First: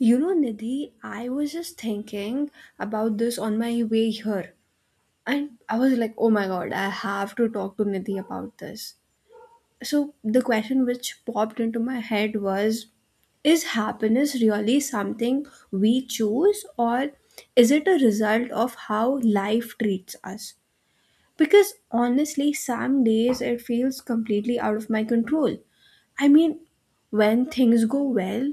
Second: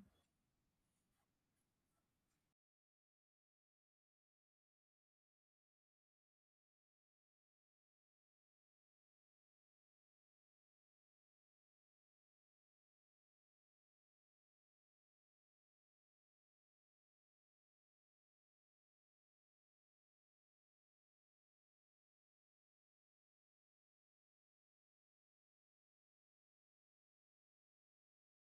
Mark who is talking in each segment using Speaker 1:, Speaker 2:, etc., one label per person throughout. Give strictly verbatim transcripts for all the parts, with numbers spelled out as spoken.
Speaker 1: You know, Nidhi, I was just thinking about this on my way here. And I was like, oh my god, I have to talk to Nidhi about this. So, the question which popped into my head was: is happiness really something we choose, or is it a result of how life treats us? Because honestly, some days it feels completely out of my control. I mean, when things go well,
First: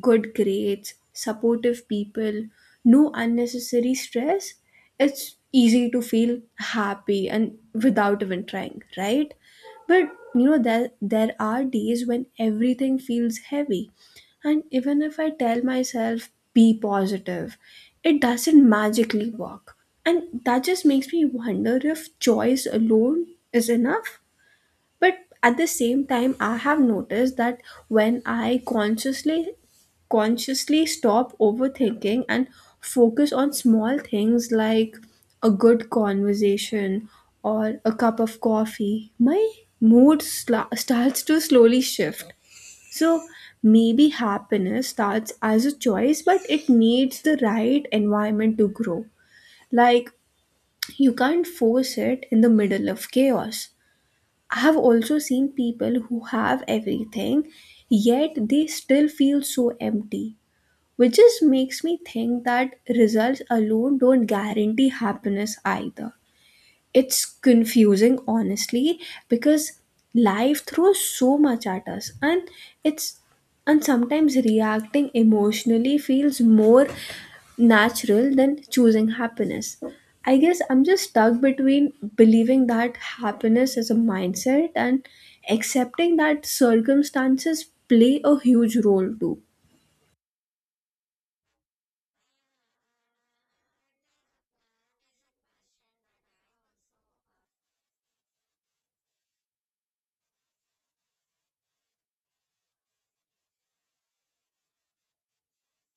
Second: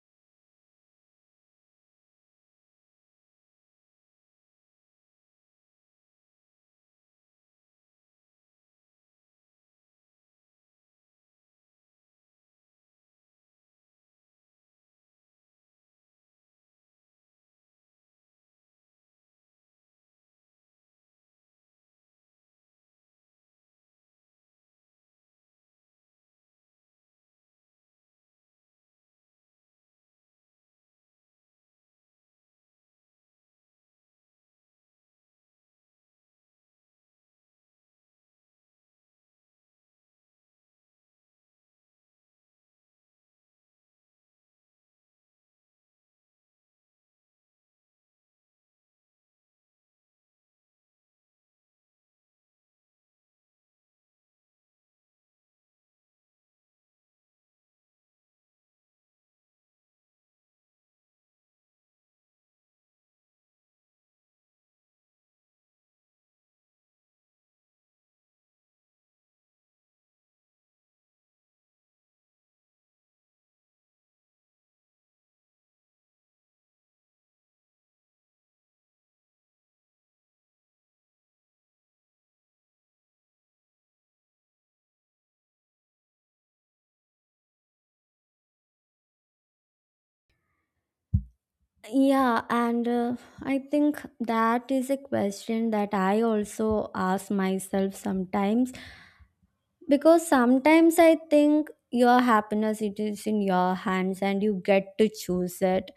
Speaker 1: good grades, supportive people, no unnecessary stress, it's easy to feel happy and without even trying, right? But you know, there, there are days when everything feels heavy, and even if I tell myself, be positive, it doesn't magically work. And that just makes me wonder if choice alone is enough. But at the same time, I have noticed that when I consciously consciously stop overthinking and focus on small things like a good conversation or a cup of coffee, my mood sla- starts to slowly shift. So maybe happiness starts as a choice, but it needs the right environment to grow. Like, you can't force it in the middle of chaos. I have also seen people who have everything, yet they still feel so empty, which just makes me think that results alone don't guarantee happiness either. It's confusing, honestly, because life throws so much at us, and it's and sometimes reacting emotionally feels more natural than choosing happiness. I guess I'm just stuck between believing that happiness is a mindset and accepting that circumstances play a huge role too.
Speaker 2: Yeah, and uh, I think that is a question that I also ask myself sometimes because sometimes I think your happiness it is in your hands and you get to choose it.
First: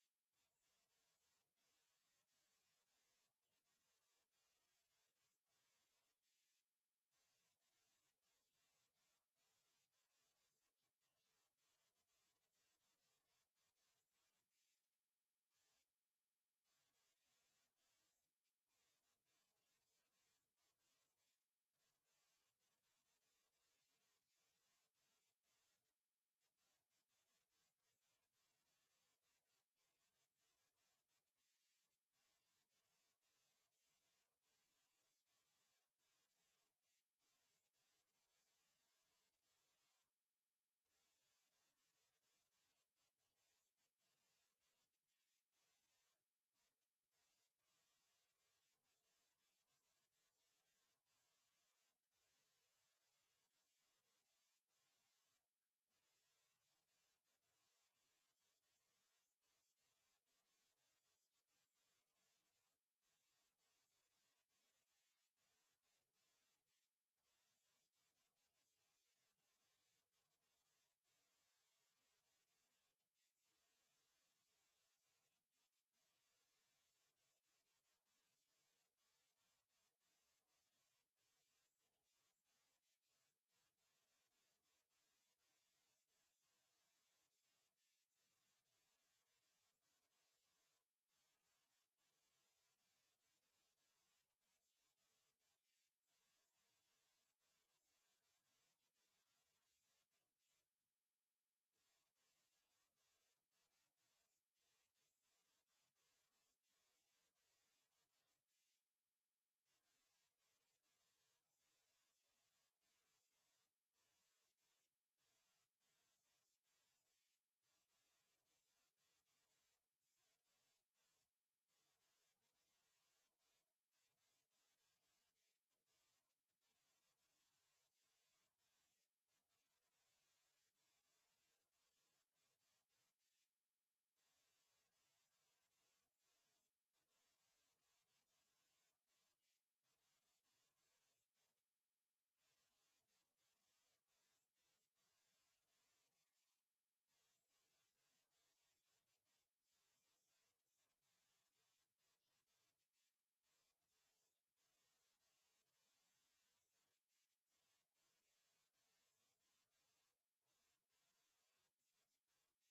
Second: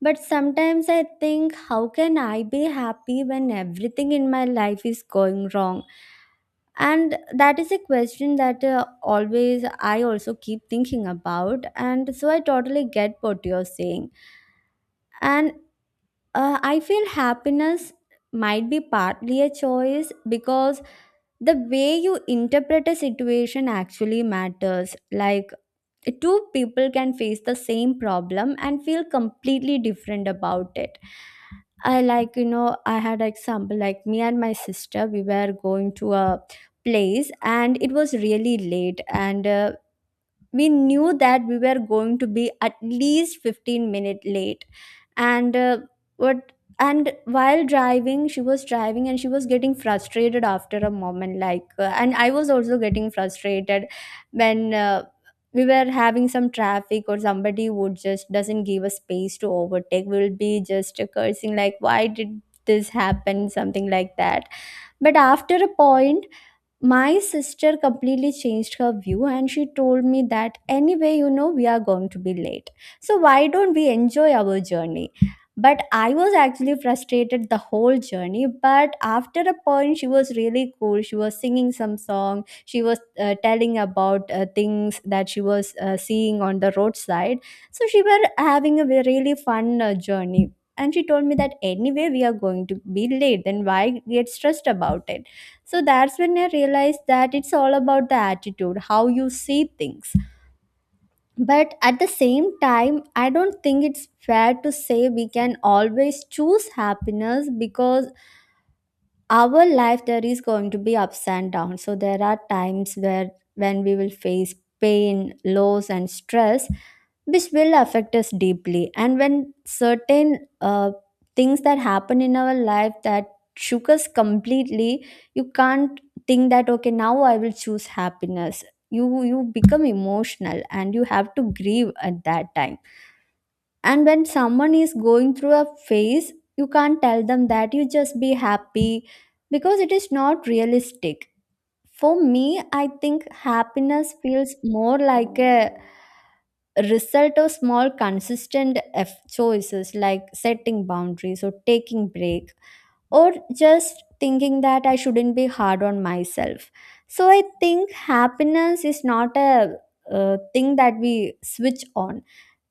Speaker 2: But sometimes I think how can I be happy when everything in my life is going wrong? And that is a question that uh, always i also keep thinking about, and so i totally get what you're saying. And uh, I feel happiness might be partly a choice because the way you interpret a situation actually matters. Like, two people can face the same problem and feel completely different about it. I like, you know, I had example like me and my sister, we were going to a place and it was really late, and uh, we knew that we were going to be at least fifteen minute late, and uh, what and while driving, she was driving and she was getting frustrated after a moment like uh, and i was also getting frustrated when uh, we were having some traffic or somebody would just doesn't give us space to overtake, we will be just cursing like why did this happen, something like that. But after a point, my sister completely changed her view and she told me that anyway, you know, we are going to be late, so why don't we enjoy our journey. But i was actually frustrated the whole journey, but after a point she was really cool, she was singing some song, she was uh, telling about uh, things that she was uh, seeing on the roadside. So she were having a ve- really fun uh, journey, and she told me that anyway we are going to be late, then why get stressed about it. So that's when i realized that it's all about the attitude, how you see things. But at the same time, i don't think it's fair to say we can always choose happiness, because our life there is going to be ups and downs, so there are times where when we will face pain, loss and stress, which will affect us deeply. And when certain uh, things that happen in our life that shook us completely, you can't think that okay now i will choose happiness. You you become emotional and you have to grieve at that time. And when someone is going through a phase, you can't tell them that you just be happy because it is not realistic. For me, I think happiness feels more like a result of small consistent F choices, like setting boundaries or taking break, or just thinking that I shouldn't be hard on myself. So I think happiness is not a uh, thing that we switch on,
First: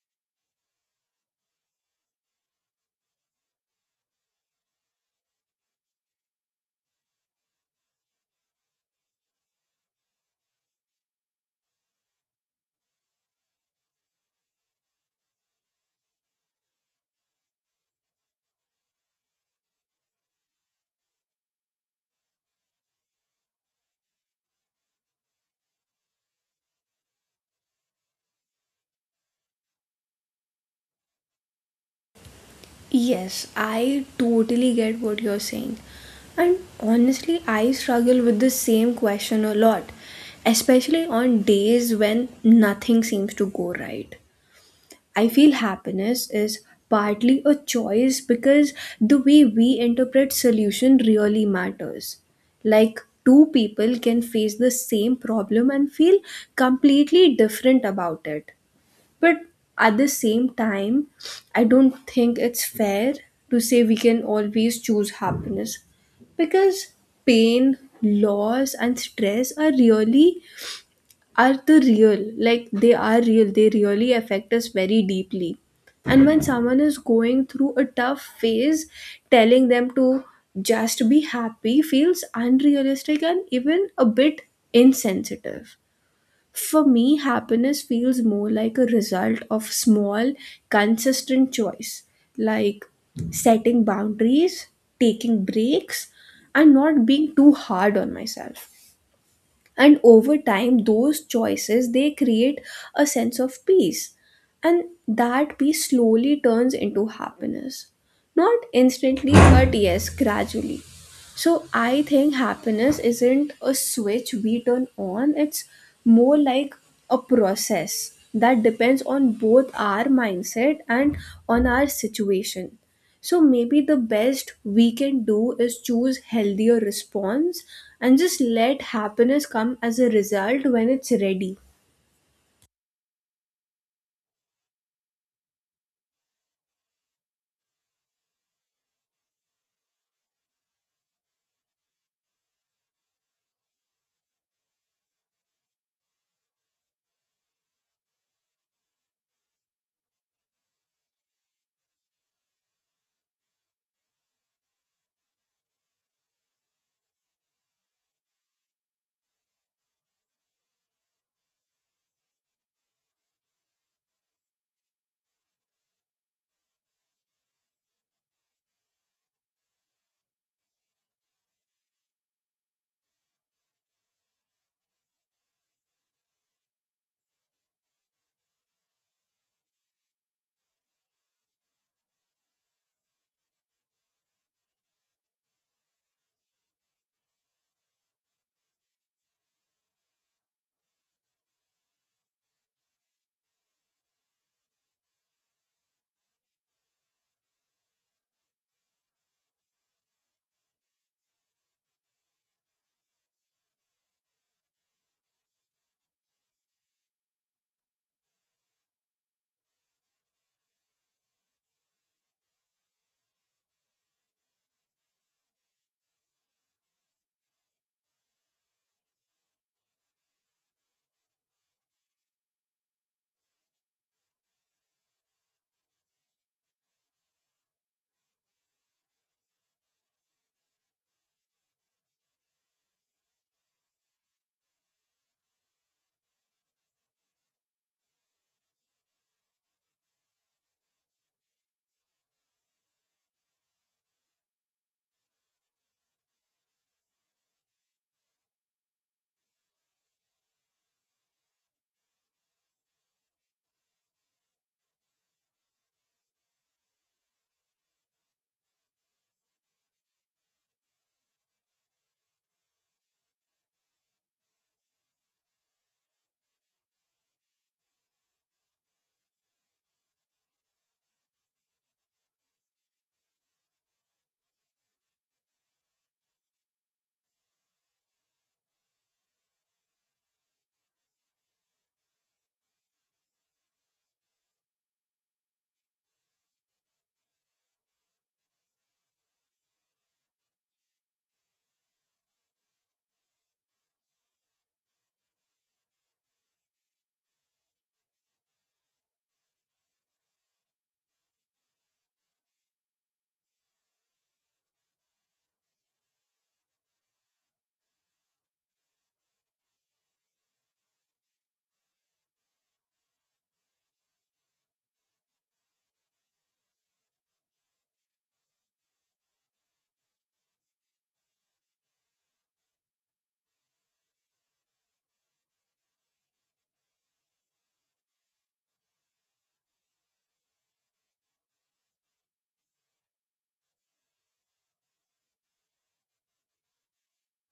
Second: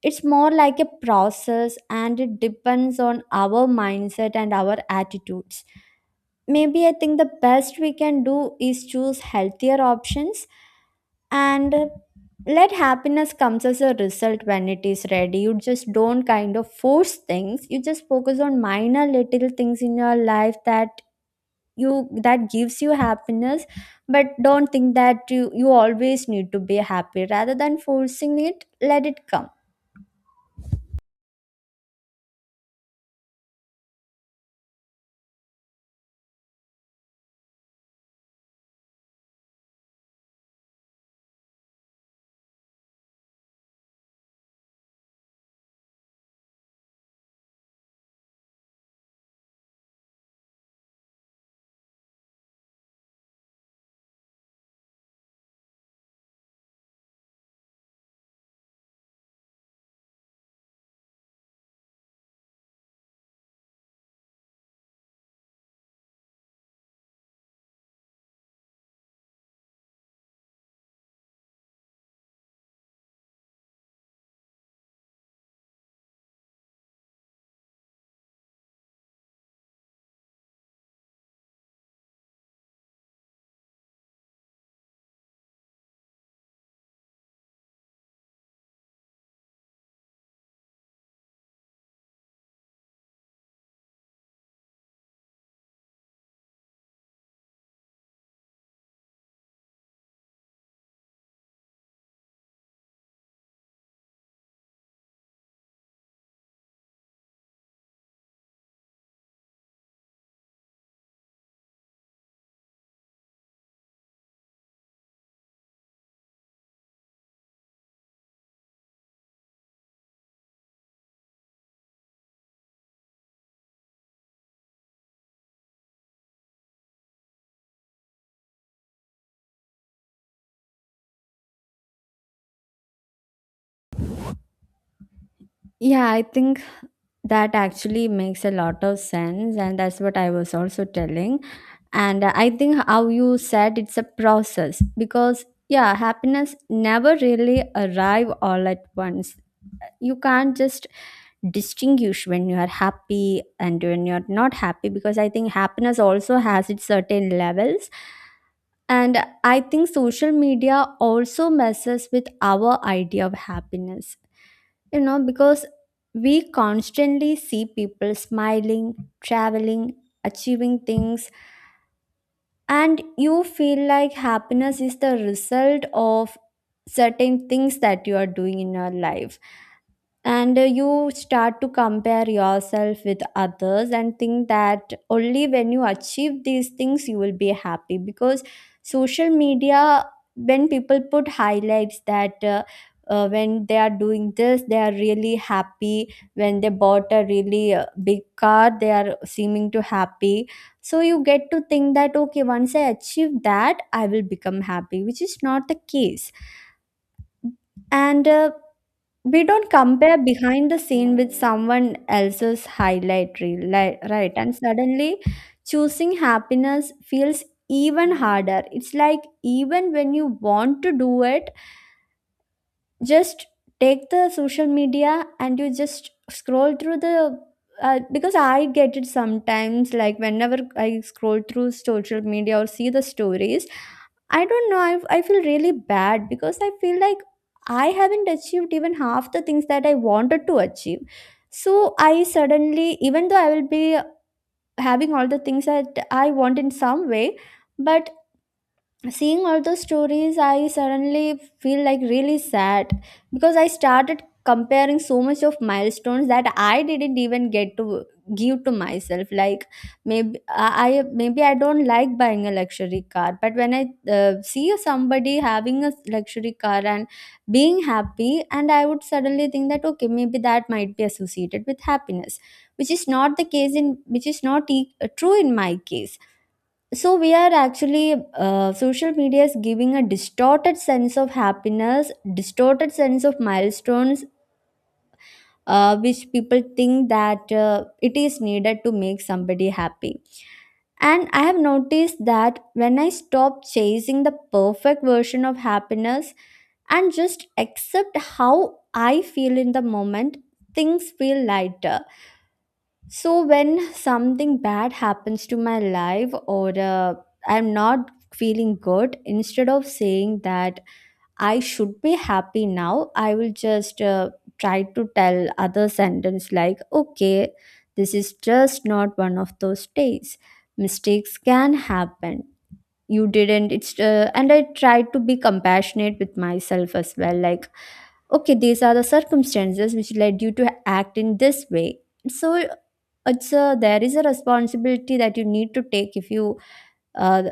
Speaker 2: it's more like a process, and it depends on our mindset and our attitudes. Maybe I think the best we can do is choose healthier options, and let happiness comes as a result when it is ready. You just don't kind of force things, you just focus on minor little things in your life that you that gives you happiness. But don't think that you you always need to be happy, rather than forcing it, let it come.
Speaker 1: Yes, I totally get what you're saying. And honestly, I struggle with the same question a lot, especially on days when nothing seems to go right. I feel happiness is partly a choice because the way we interpret solution really matters. Like, two people can face the same problem and feel completely different about it. But at the same time, I don't think it's fair to say we can always choose happiness because pain, loss, and stress are really are the real, like, they are real they really affect us very deeply. And when someone is going through a tough phase, telling them to just be happy feels unrealistic and even a bit insensitive. For me, happiness feels more like a result of small, consistent choice, like setting boundaries, taking breaks, and not being too hard on myself. And over time those choices, they create a sense of peace, and that peace slowly turns into happiness, not instantly but yes, gradually. So I think happiness isn't a switch we turn on, it's more like a process that depends on both our mindset and on our situation. So maybe the best we can do is choose healthier response and just let happiness come as a result when it's ready.
Speaker 2: Yeah, i think that actually makes a lot of sense, and that's what I was also telling. And I think how you said it's a process because, yeah, happiness never really arrive all at once. You can't just distinguish when you are happy and when you're not happy, because I think happiness also has its certain levels. And I think social media also messes with our idea of happiness, you know, because we constantly see people smiling, traveling, achieving things, and you feel like happiness is the result of certain things that you are doing in your life. And uh, you start to compare yourself with others and think that only when you achieve these things you will be happy, because social media, when people put highlights that uh, uh, when they are doing this they are really happy, when they bought a really uh, big car they are seeming to happy. So you get to think that okay, once i achieve that i will become happy, which is not the case. And uh, we don't compare behind the scene with someone else's highlight reel, li- right? And suddenly choosing happiness feels even harder. It's like even when you want to do it, just take the social media and you just scroll through the uh, because i get it sometimes, like whenever i scroll through social media or see the stories, i don't know, i, I feel really bad because i feel like i haven't achieved even half the things that i wanted to achieve. So i suddenly, even though i will be having all the things that i want in some way, but seeing all those stories i suddenly feel like really sad, because i started comparing so much of milestones that i didn't even get to give to myself. Like maybe i I- maybe i don't like buying a luxury car, but when i uh, see somebody having a luxury car and being happy, and I would suddenly think that okay, maybe that might be associated with happiness, which is not the case, in which is not e- true in my case. So we are actually uh, social media is giving a distorted sense of happiness, distorted sense of milestones, uh, which people think that uh, it is needed to make somebody happy. And i have noticed that when i stop chasing the perfect version of happiness and just accept how i feel in the moment, things feel lighter. So when something bad happens to my life or uh, I'm not feeling good, instead of saying that I should be happy now, I will just uh, try to tell other sentence like, okay, this is just not one of those days. Mistakes can happen. You didn't. It's uh, and I try to be compassionate with myself as well. Like okay, these are the circumstances which led you to act in this way. So it's a, there is a responsibility that you need to take if you uh,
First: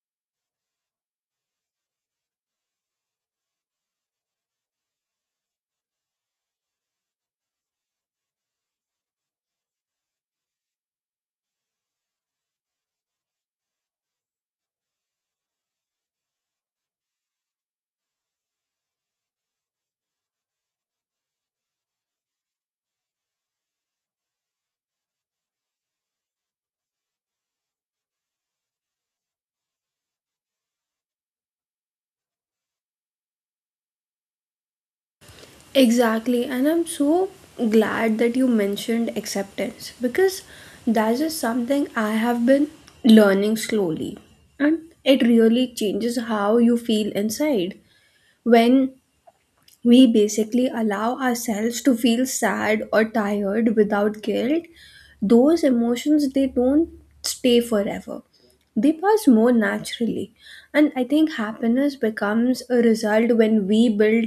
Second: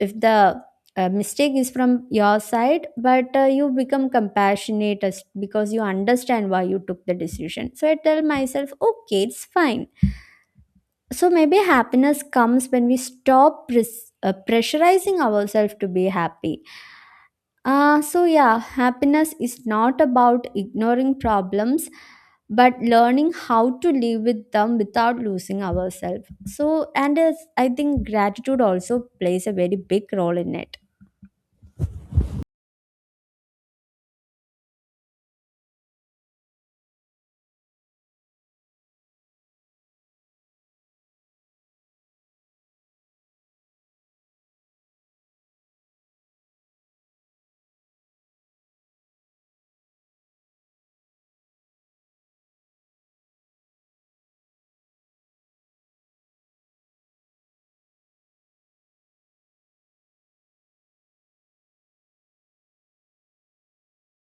Speaker 2: if the uh, mistake is from your side, but uh, you become compassionate as, because you understand why you took the decision, so i tell myself okay it's fine. So maybe happiness comes when we stop pres- uh, pressurizing ourselves to be happy. Uh, so, yeah, happiness is not about ignoring problems, but learning how to live with them without losing ourselves. So, and it's, I think gratitude also plays a very big role in it.
Speaker 1: Exactly, and I'm so glad that you mentioned acceptance because that is something I have been learning slowly, and it really changes how you feel inside. When we basically allow ourselves to feel sad or tired without guilt, those emotions, they don't stay forever, they pass more naturally. And I think happiness becomes a result when we build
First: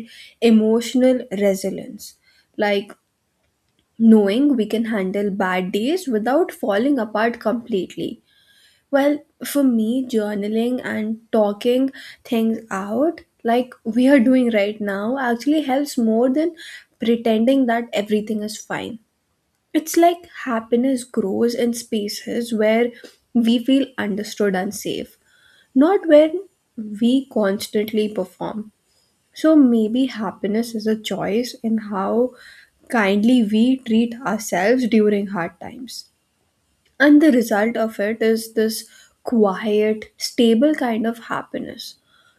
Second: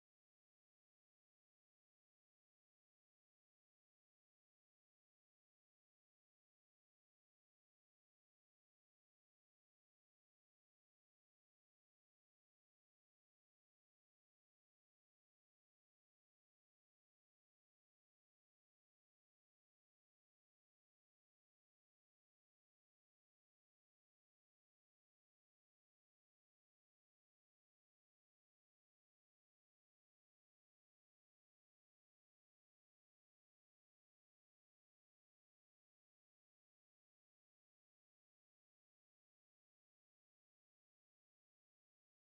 Speaker 1: emotional resilience, like knowing we can handle bad days without falling apart completely. Well, for me, journaling and talking things out, like we are doing right now, actually helps more than pretending that everything is fine. It's like happiness grows in spaces where we feel understood and safe, not where we constantly perform. So maybe happiness is a choice in how kindly we treat ourselves during hard times. And the result of it is this quiet, stable kind of happiness.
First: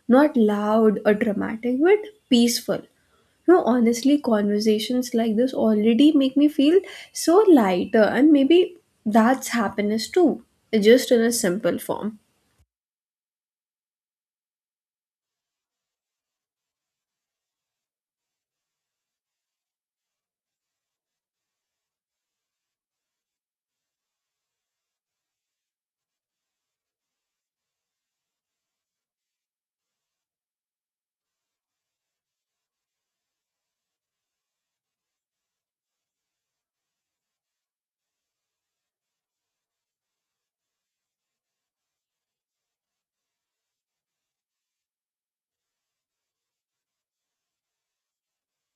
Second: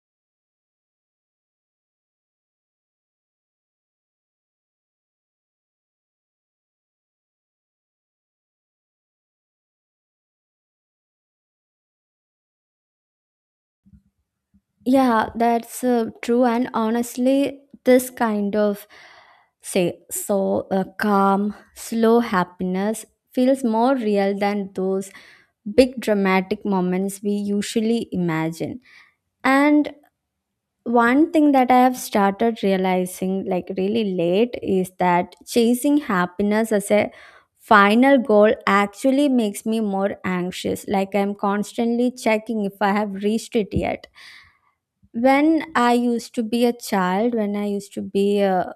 Speaker 1: Not loud or dramatic, but peaceful. No, honestly, conversations like this already make me feel so lighter, and maybe that's happiness too, just in a simple form.
Speaker 2: Yeah, that's uh, true. And honestly, this kind of say so uh, calm, slow happiness feels more real than those big dramatic moments we usually imagine. And one thing that I have started realizing, like really late, is that chasing happiness as a final goal actually makes me more anxious. Like I'm constantly checking if I have reached it yet. When I used to be a child, when I used to be a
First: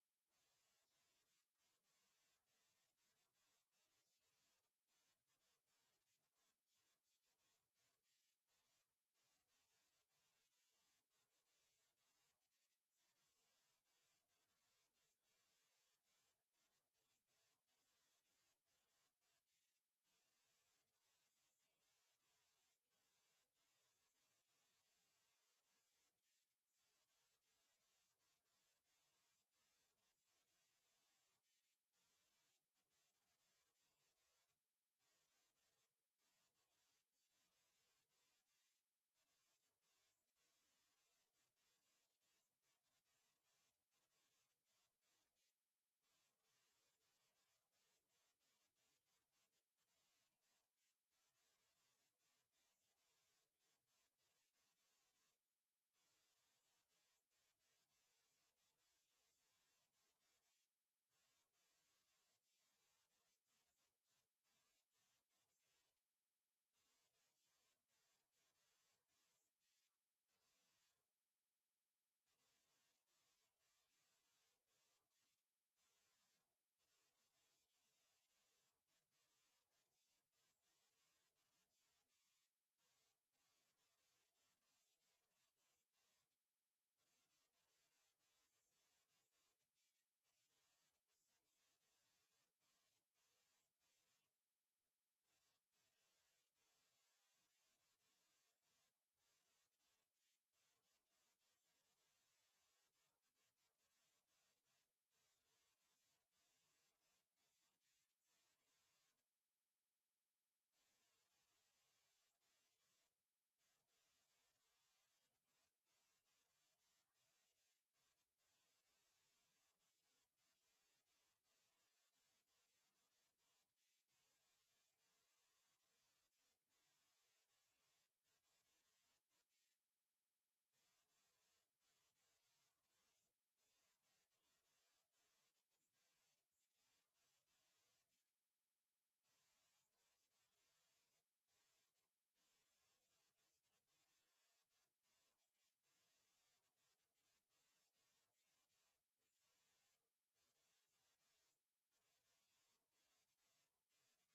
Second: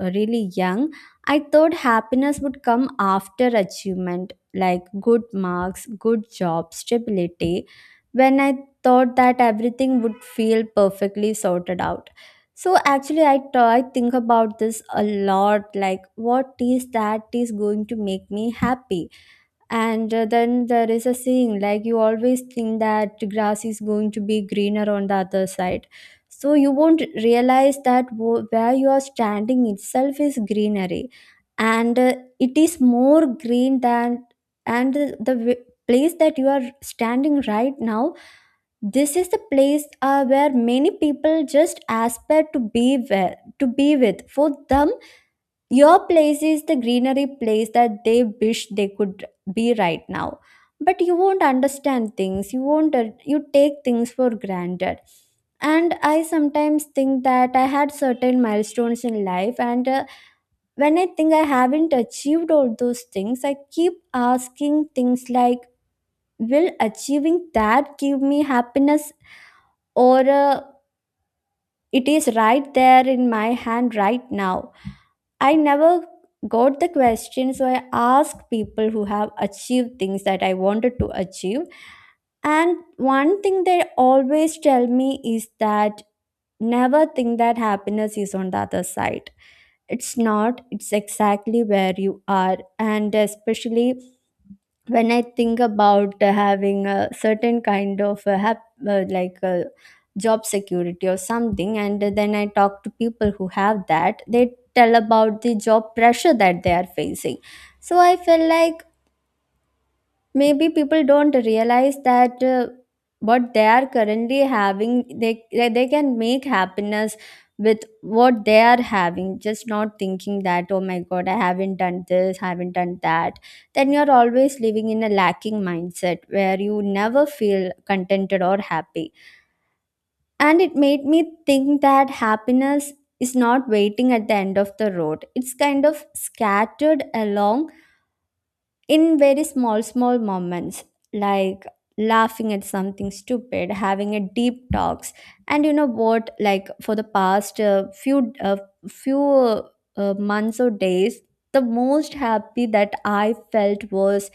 Speaker 2: uh, really young, I thought happiness would come after achievement, like good marks, good job, stability, when I thought that everything would feel perfectly sorted out. So actually, I try think about this a lot. Like, what is that is going to make me happy? And uh, then there is a saying like you always think that grass is going to be greener on the other side. So you won't realize that wo- where you are standing itself is greenery, and uh, it is more green than, and the, the w- place that you are standing right now, this is the place uh, where many people just aspire to be where, to be with for them, your place is the greenery place that they wish they could be right now. But you won't understand things. You won't, uh, you take things for granted. And I sometimes think that I had certain milestones in life, and uh, when I think I haven't achieved all those things, I keep asking things like, will achieving that give me happiness? Or uh, it is right there in my hand right now? I never got the question, so I asked people who have achieved things that I wanted to achieve. And one thing they always tell me is that never think that happiness is on the other side. It's not, it's exactly where you are. And especially when I think about uh, having a certain kind of uh, hap- uh, like uh, job security or something, and then I talk to people who have that, they tell about the job pressure that they are facing. So I feel like maybe people don't realize that uh, what they are currently having they they they can make happiness with what they are having, just not thinking that oh my god, I haven't done this, haven't done that. Then you're always living in a lacking mindset where you never feel contented or happy. And it made me think that happiness is not waiting at the end of the road, it's kind of scattered along in very small small moments, like laughing at something stupid, having a deep talks. And you know what, like for the past uh, few uh, few uh, months or days, the most happy that I felt was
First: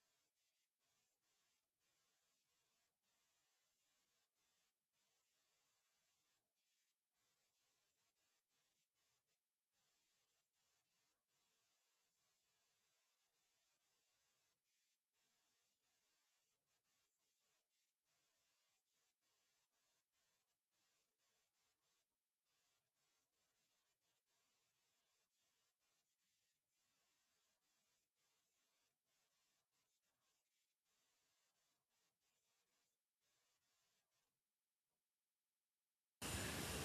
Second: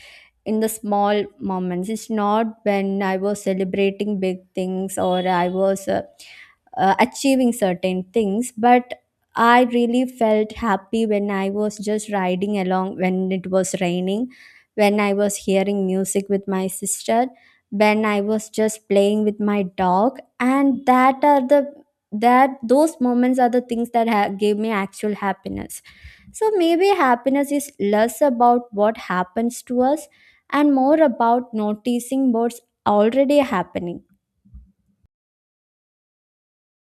Speaker 2: in the small moments. It's not when I was celebrating big things or I was uh, uh, achieving certain things, but I really felt happy when I was just riding along when it was raining, when I was hearing music with my sister, when I was just playing with my dog. And that are the that those moments are the things that ha- gave me actual happiness. So maybe happiness is less about what happens to us and more about noticing what's already happening.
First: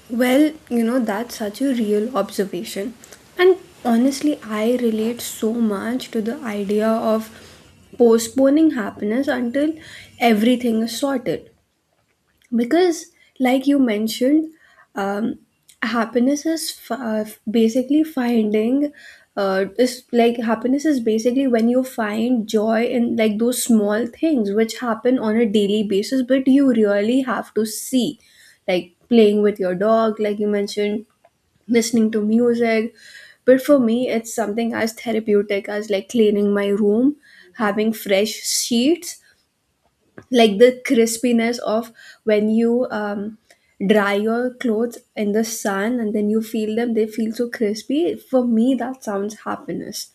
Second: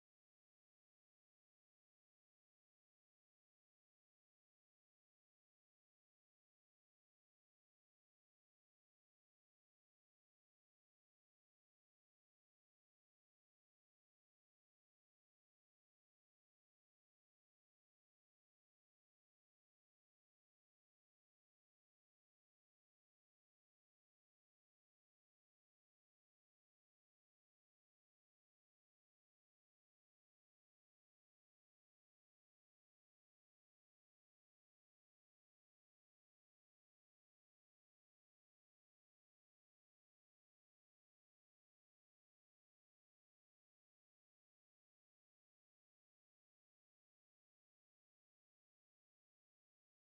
Speaker 1: Well, you know, that's such a real observation. And honestly, I relate so much to the idea of postponing happiness until everything is sorted. Because, like you mentioned, um, happiness is f- uh, basically finding uh, is like happiness is basically when you find joy in, like, those small things which happen on a daily basis, but you really have to see, like playing with your dog, like you mentioned, listening to music. But for me it's something as therapeutic as, like, cleaning my room, having fresh sheets, like the crispiness of when you um, dry your clothes in the sun and then you feel them, they feel so crispy. For me that sounds happiness.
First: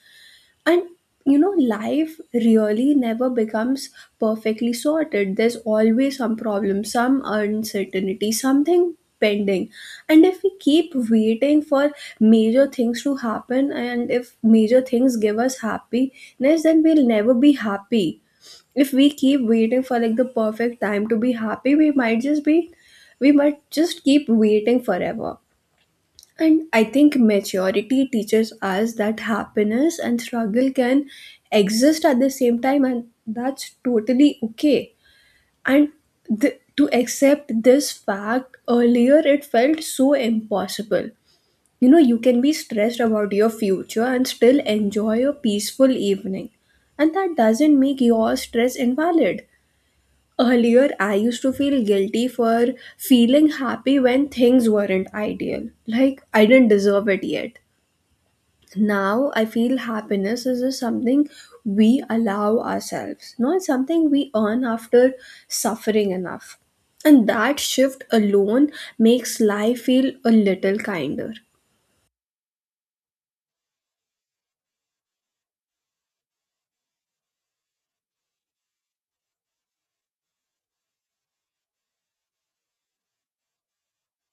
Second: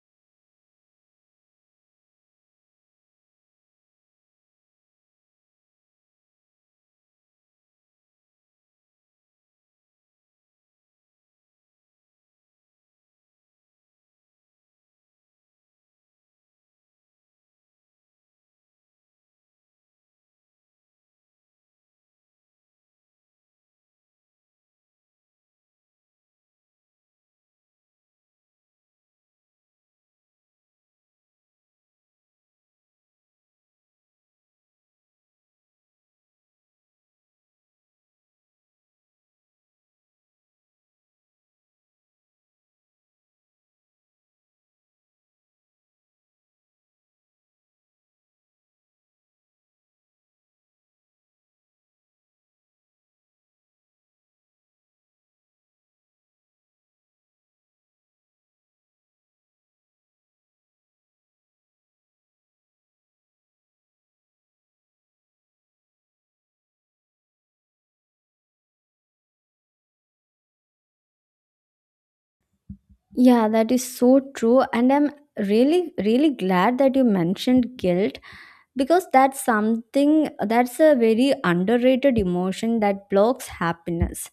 Speaker 1: And you know, life really never becomes perfectly sorted. There's always some problem, some uncertainty, something pending. And if we keep waiting for major things to happen, and if major things give us happiness, then we'll never be happy. If we keep waiting for, like, the perfect time to be happy, we might just be we might just keep waiting forever. And I think maturity teaches us that happiness and struggle can exist at the same time, and that's totally okay. And th- to accept this fact earlier, it felt so impossible. You know, you can be stressed about your future and still enjoy a peaceful evening, and that doesn't make your stress invalid. Earlier, I used to feel guilty for feeling happy when things weren't ideal. Like, I didn't deserve it yet. Now, I feel happiness is just something we allow ourselves, not something we earn after suffering enough. And that shift alone makes life feel a little kinder.
Speaker 2: Yeah, that is so true. And I'm really, really glad that you mentioned guilt, because that's something that's a very underrated emotion that blocks happiness.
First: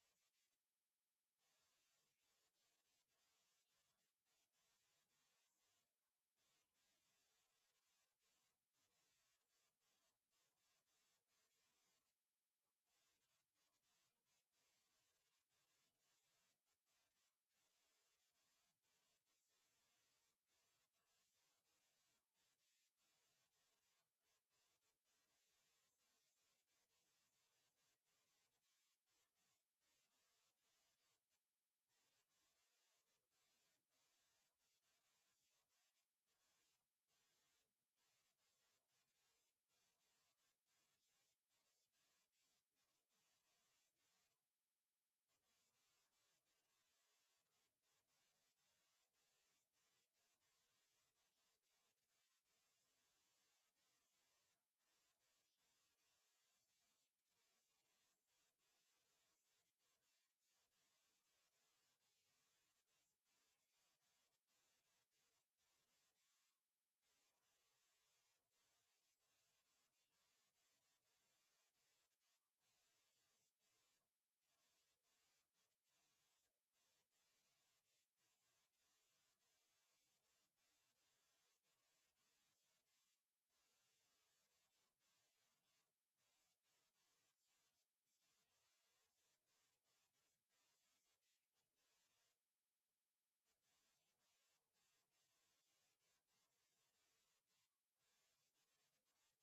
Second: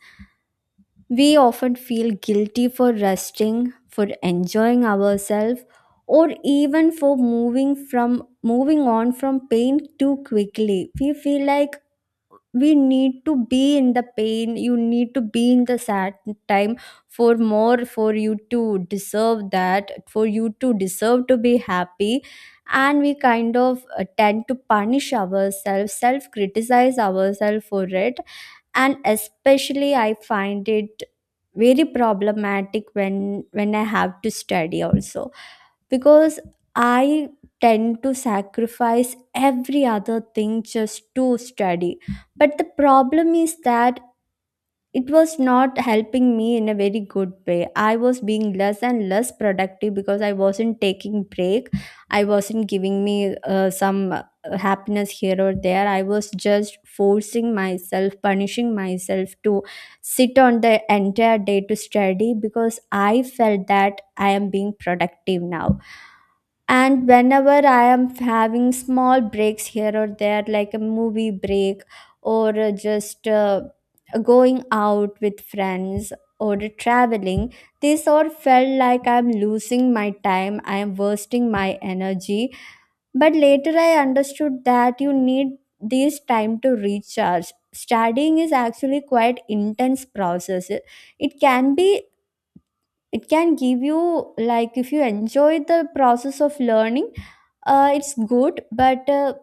Speaker 2: We often feel guilty for resting, for enjoying ourselves, or even for moving from moving on from pain too quickly. We feel like we need to be in the pain, you need to be in the sad time for more, for you to deserve that, for you to deserve to be happy. And we kind of uh, tend to punish ourselves, self criticize ourselves for it. And especially, I find it very problematic when when I have to study also, because I tend to sacrifice every other thing just to study. But the problem is that it was not helping me in a very good way. I was being less and less productive because I wasn't taking break, I wasn't giving me uh, some uh, happiness here or there. I was just forcing myself, punishing myself to sit on the entire day to study because I felt that I am being productive now. And whenever I am having small breaks here or there, like a movie break or uh, just uh, going out with friends or traveling, this all felt like I'm losing my time, I am wasting my energy. But later I understood that you need this time to recharge. Studying is actually quite intense process. It it can be it can give you, like if you enjoy the process of learning, uh, it's good. But uh,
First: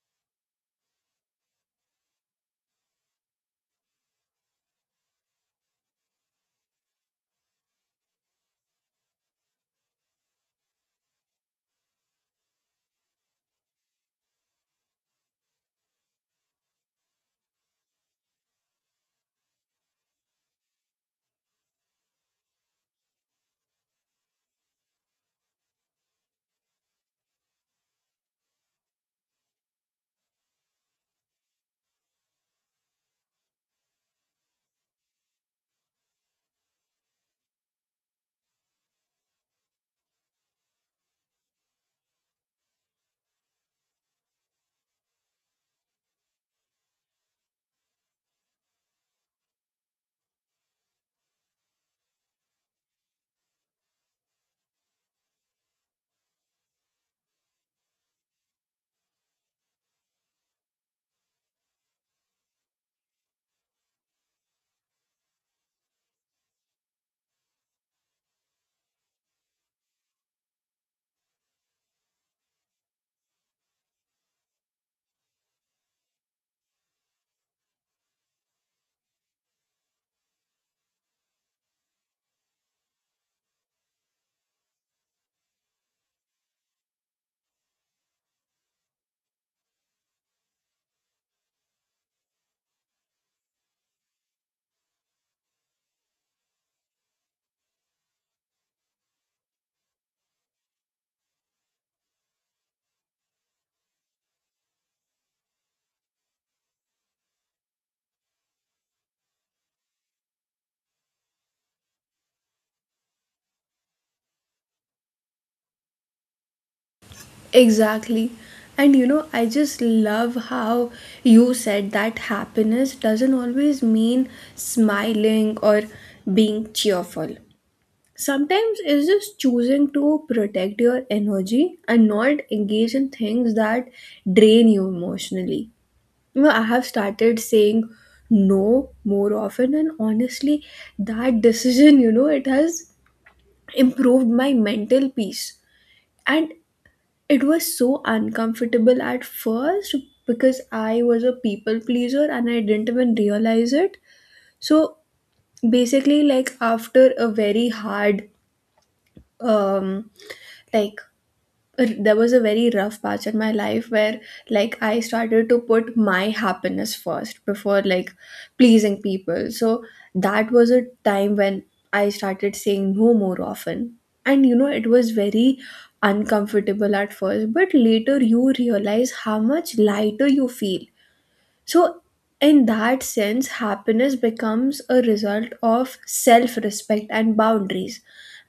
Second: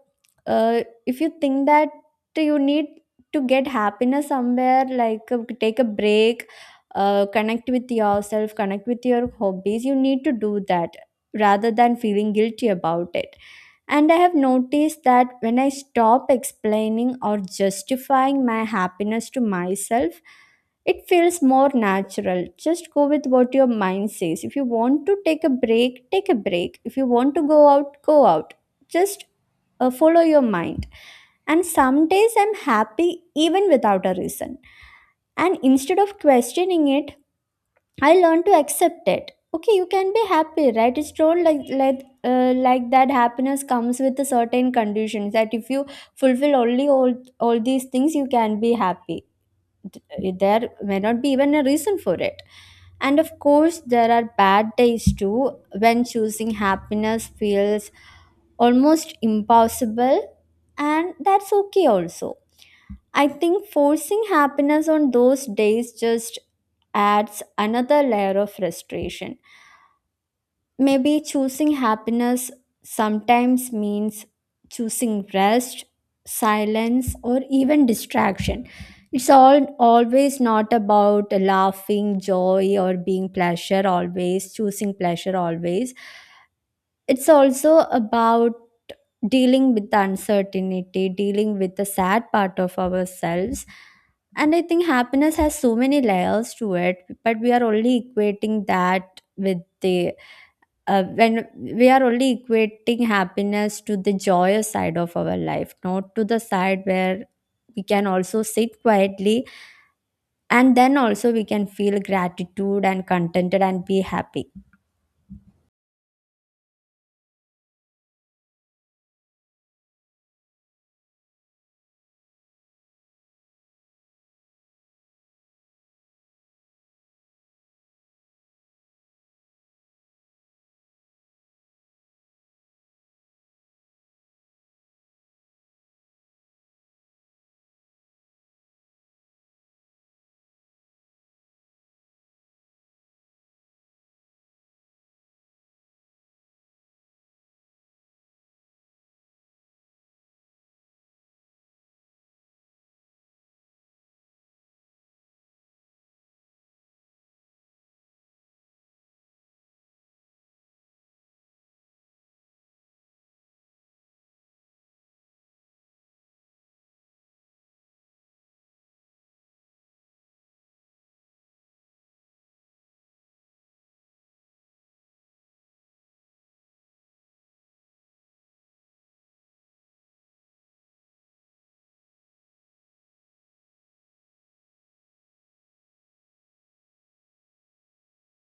Speaker 2: uh, if you think that you need to get happiness somewhere, like uh, take a break, uh, connect with yourself, connect with your hobbies, you need to do that rather than feeling guilty about it. And I have noticed that when I stop explaining or justifying my happiness to myself, it feels more natural. Just go with what your mind says. If you want to take a break, take a break. If you want to go out, go out. Just uh, follow your mind. And some days I'm happy even without a reason. And instead of questioning it, I learn to accept it. Okay, you can be happy, right? It's not like like uh, like that. Happiness comes with a certain conditions that if you fulfill only all all these things, you can be happy. D- there may not be even a reason for it. And of course there are bad days too, when choosing happiness feels almost impossible. And that's okay also. I think forcing happiness on those days just adds another layer of frustration. Maybe choosing happiness sometimes means choosing rest, silence, or even distraction. It's all always not about laughing, joy, or being pleasure always, choosing pleasure always. It's also about dealing with the uncertainty, dealing with the sad part of ourselves. And I think happiness has so many layers to it, but we are only equating that with the uh, when we are only equating happiness to the joyous side of our life, not to the side where we can also sit quietly, and then also we can feel gratitude and contented and be happy.
Speaker 1: Exactly. And you know, I just love how you said that happiness doesn't always mean smiling or being cheerful. Sometimes it's just choosing to protect your energy and not engage in things that drain you emotionally. You know, I have started saying no more often, and honestly, that decision, you know, it has improved my mental peace. And it was so uncomfortable at first because I was a people pleaser and I didn't even realize it. So basically, like, after a very hard, um, like, there was a very rough patch in my life where, like, I started to put my happiness first before, like, pleasing people. So that was a time when I started saying no more often. And you know, it was very uncomfortable at first, but later you realize how much lighter you feel. So, in that sense, happiness becomes a result of self respect and boundaries.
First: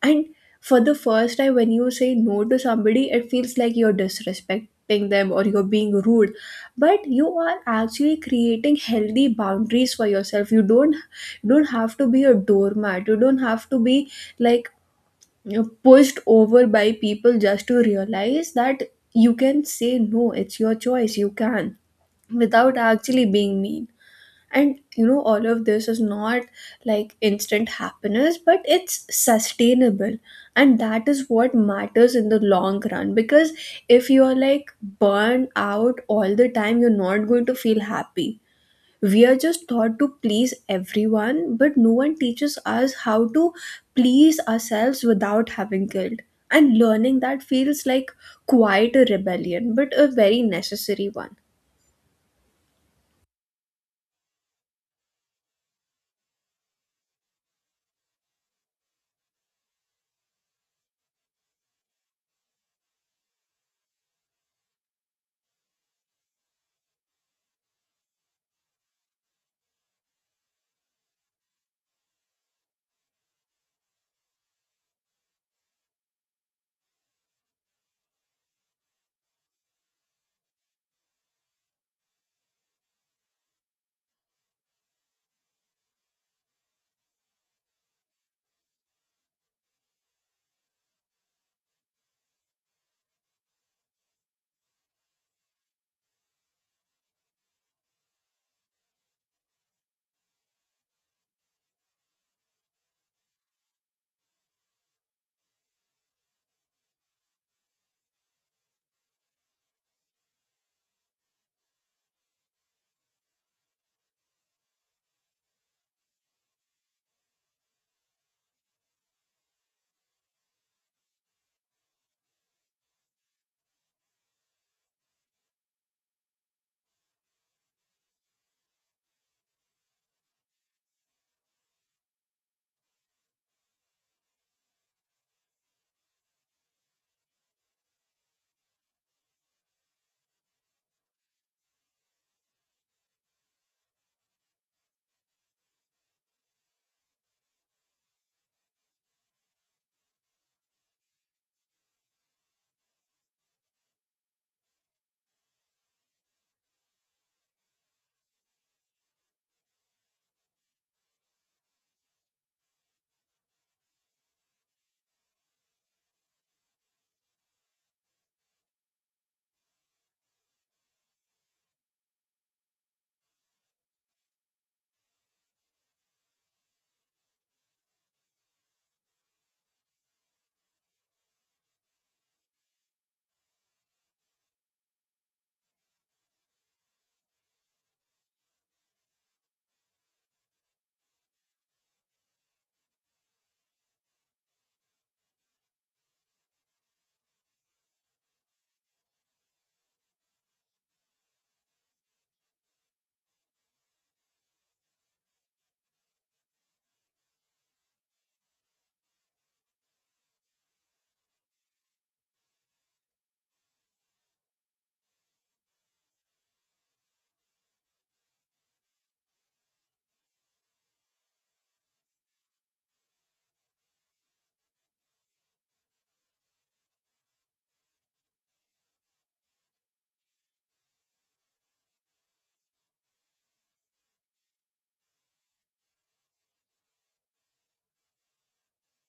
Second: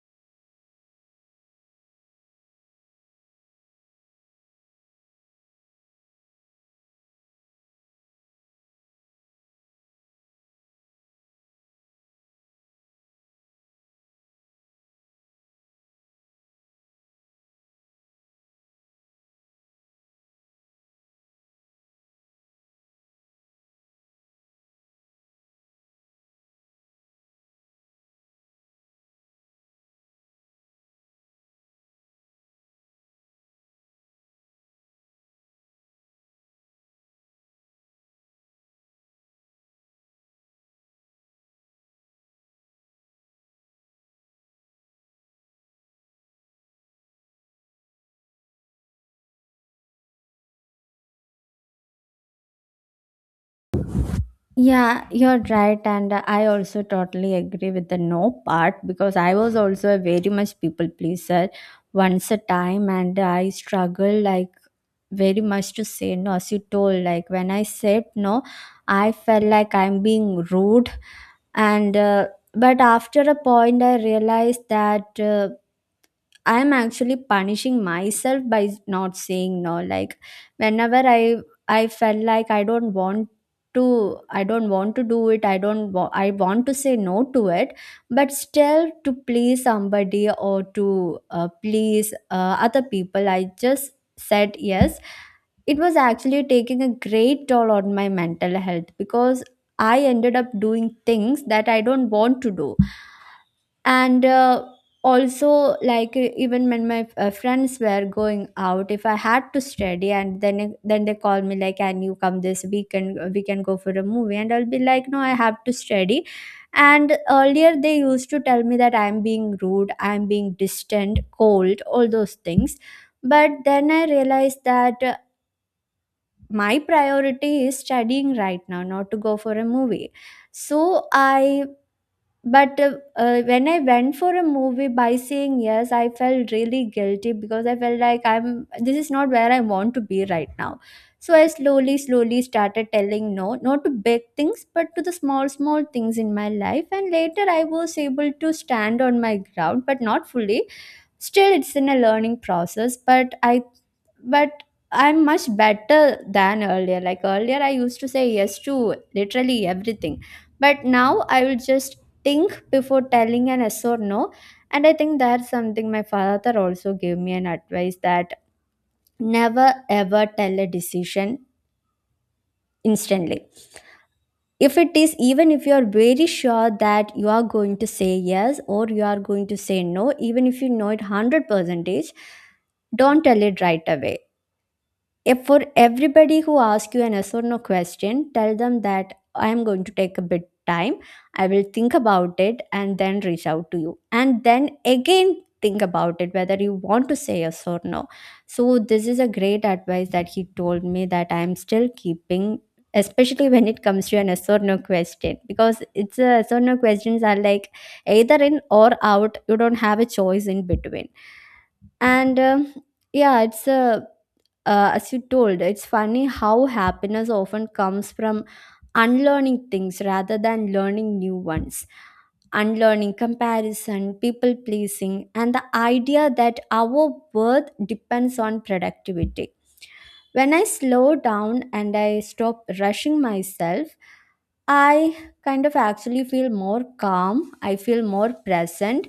Speaker 1: And for the first time, when you say no to somebody, it feels like you're disrespecting them or you're being rude. But you are actually creating healthy boundaries for yourself. You don't, you don't have to be a doormat, you don't have to be, like, you know, pushed over by people, just to realize that you can say no, it's your choice, you can, without actually being mean. And you know, all of this is not like instant happiness, but it's sustainable. And that is what matters in the long run because if you are, like, burned out all the time, you're not going to feel happy. We are just taught to please everyone, but no one teaches us how to please ourselves without having guilt. And learning that feels like quite a rebellion, but a very necessary one.
Speaker 2: Yeah, you're right. And uh, I also totally agree with the no part, because I was also a very much people pleaser once a time, and I struggled like very much to say no. As you told, like when I said no, I felt like I'm being rude. And uh, but after a point I realized that uh, I'm actually punishing myself by not saying no. Like whenever I I felt like I don't want to I don't want to do it. I don't wa- I want to say no to it, but still to please somebody or to uh, please uh, other people, I just said yes. It was actually taking a great toll on my mental health because I ended up doing things that I don't want to do. And uh, also like e- even when my uh, friends were going out, if I had to study, and then it- then they call me like, can you come this weekend, we can go for a movie, and I'll be like, no, I have to study. And earlier they used to tell me that I'm being rude, I'm being distant, cold, all those things. But then I realized that uh, my priority is studying right now, not to go for a movie. So I but uh, uh, when I went for a movie by saying yes, I felt really guilty because I felt like I'm this is not where I want to be right now. So I slowly slowly started telling no, not to big things but to the small small things in my life. And later I was able to stand on my ground, but not fully. Still it's in a learning process, but i but I'm much better than earlier. Like earlier, I used to say yes to literally everything. But now I will just think before telling an yes or no. And I think that's something my father also gave me an advice, that never ever tell a decision instantly. If it is, Even if you are very sure that you are going to say yes or you are going to say no, even if you know it one hundred percentage, don't tell it right away. If for everybody who asks you an yes or no question, tell them that I am going to take a bit time. I will think about it and then reach out to you. And then again think about it whether you want to say yes or no. So this is a great advice that he told me that I am still keeping, especially when it comes to an yes or no question, because it's a yes or no questions are like either in or out, you don't have a choice in between. And um, yeah, it's a, uh, as you told, it's funny how happiness often comes from unlearning things rather than learning new ones. Unlearning comparison, people pleasing, and the idea that our worth depends on productivity. When I slow down and I stop rushing myself, I kind of actually feel more calm, I feel more present.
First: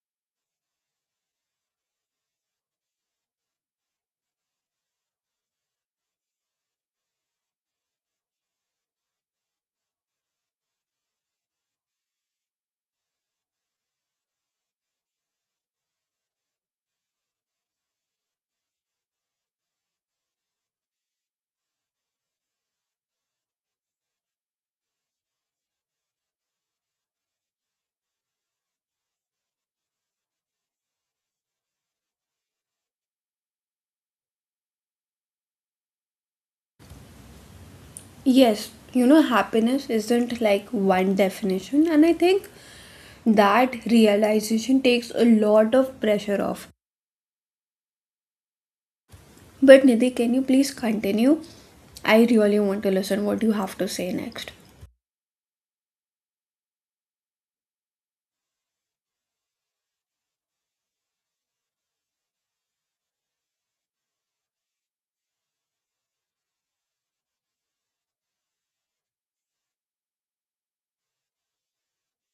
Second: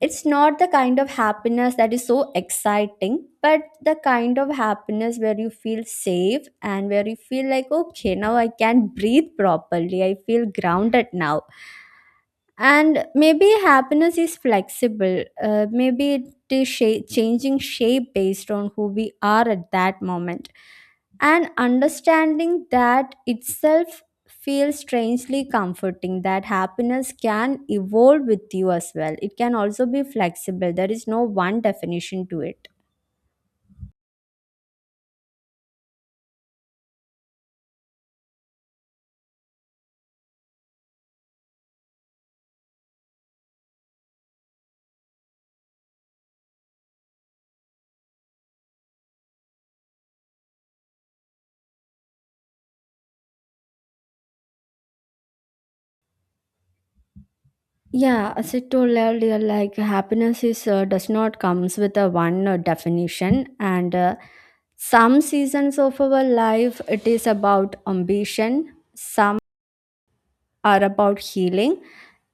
Speaker 2: It's not the kind of happiness that is so exciting, but the kind of happiness where you feel safe and where you feel like, okay, now I can breathe properly. I feel grounded now. And maybe happiness is flexible. Uh, maybe it is sha- changing shape based on who we are at that moment. And understanding that itself feels strangely comforting, that happiness can evolve with you as well, it can also be flexible, there is no one definition to it.
Speaker 1: Yes, you know, happiness isn't like one definition, and I think that realization takes a lot of pressure off. But Nidhi, can you please continue? I really want to listen what you have to say next.
Speaker 2: Yeah, as I told earlier, like happiness is uh, does not comes with a one uh, definition. And uh, some seasons of our life it is about ambition, some are about healing,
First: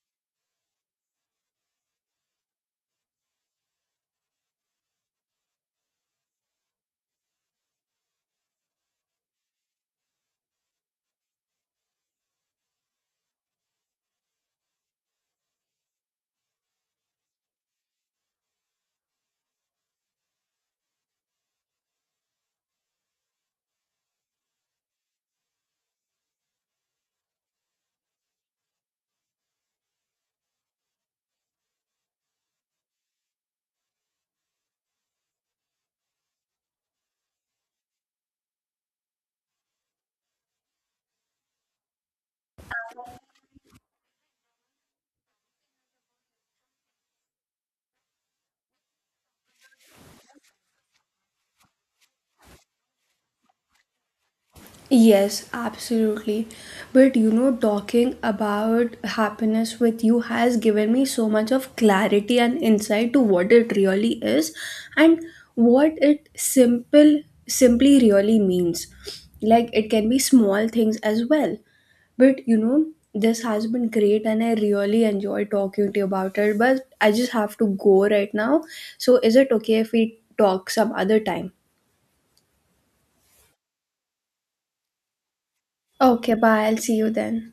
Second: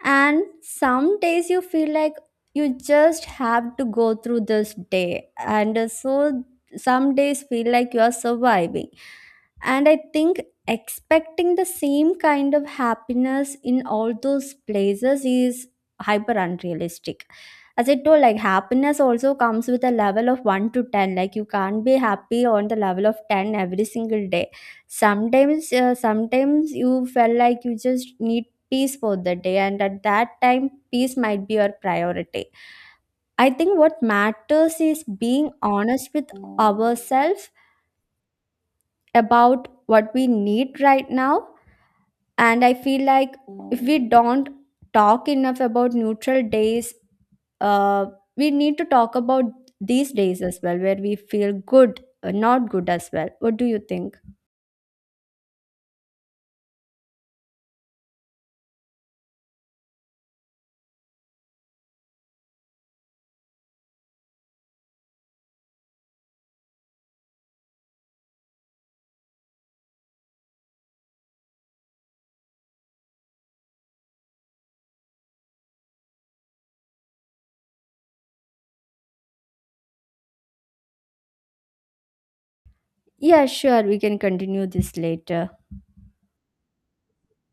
Speaker 2: and some days you feel like you just have to go through this day. And uh, so some days feel like you are surviving. And I think expecting the same kind of happiness in all those places is hyper unrealistic. As I told, like happiness also comes with a level of one to ten. Like you can't be happy on the level of ten every single day. Sometimes uh, sometimes you felt like you just need peace for the day, and at that time peace might be your priority. I think what matters is being honest with ourselves about what we need right now. And I feel like if we don't talk enough about neutral days, uh, we need to talk about these days as well where we feel good uh, not good as well. What do you think?
Speaker 1: Yes, absolutely. But you know, talking about happiness with you has given me so much of clarity and insight to what it really is and what it simple simply really means. Like, it can be small things as well. But you know, this has been great and I really enjoy talking to you about it. But I just have to go right now. So is it okay if we talk some other time?
Speaker 2: Yeah, sure, we can continue this later.
Speaker 1: Okay, bye. I'll see you then.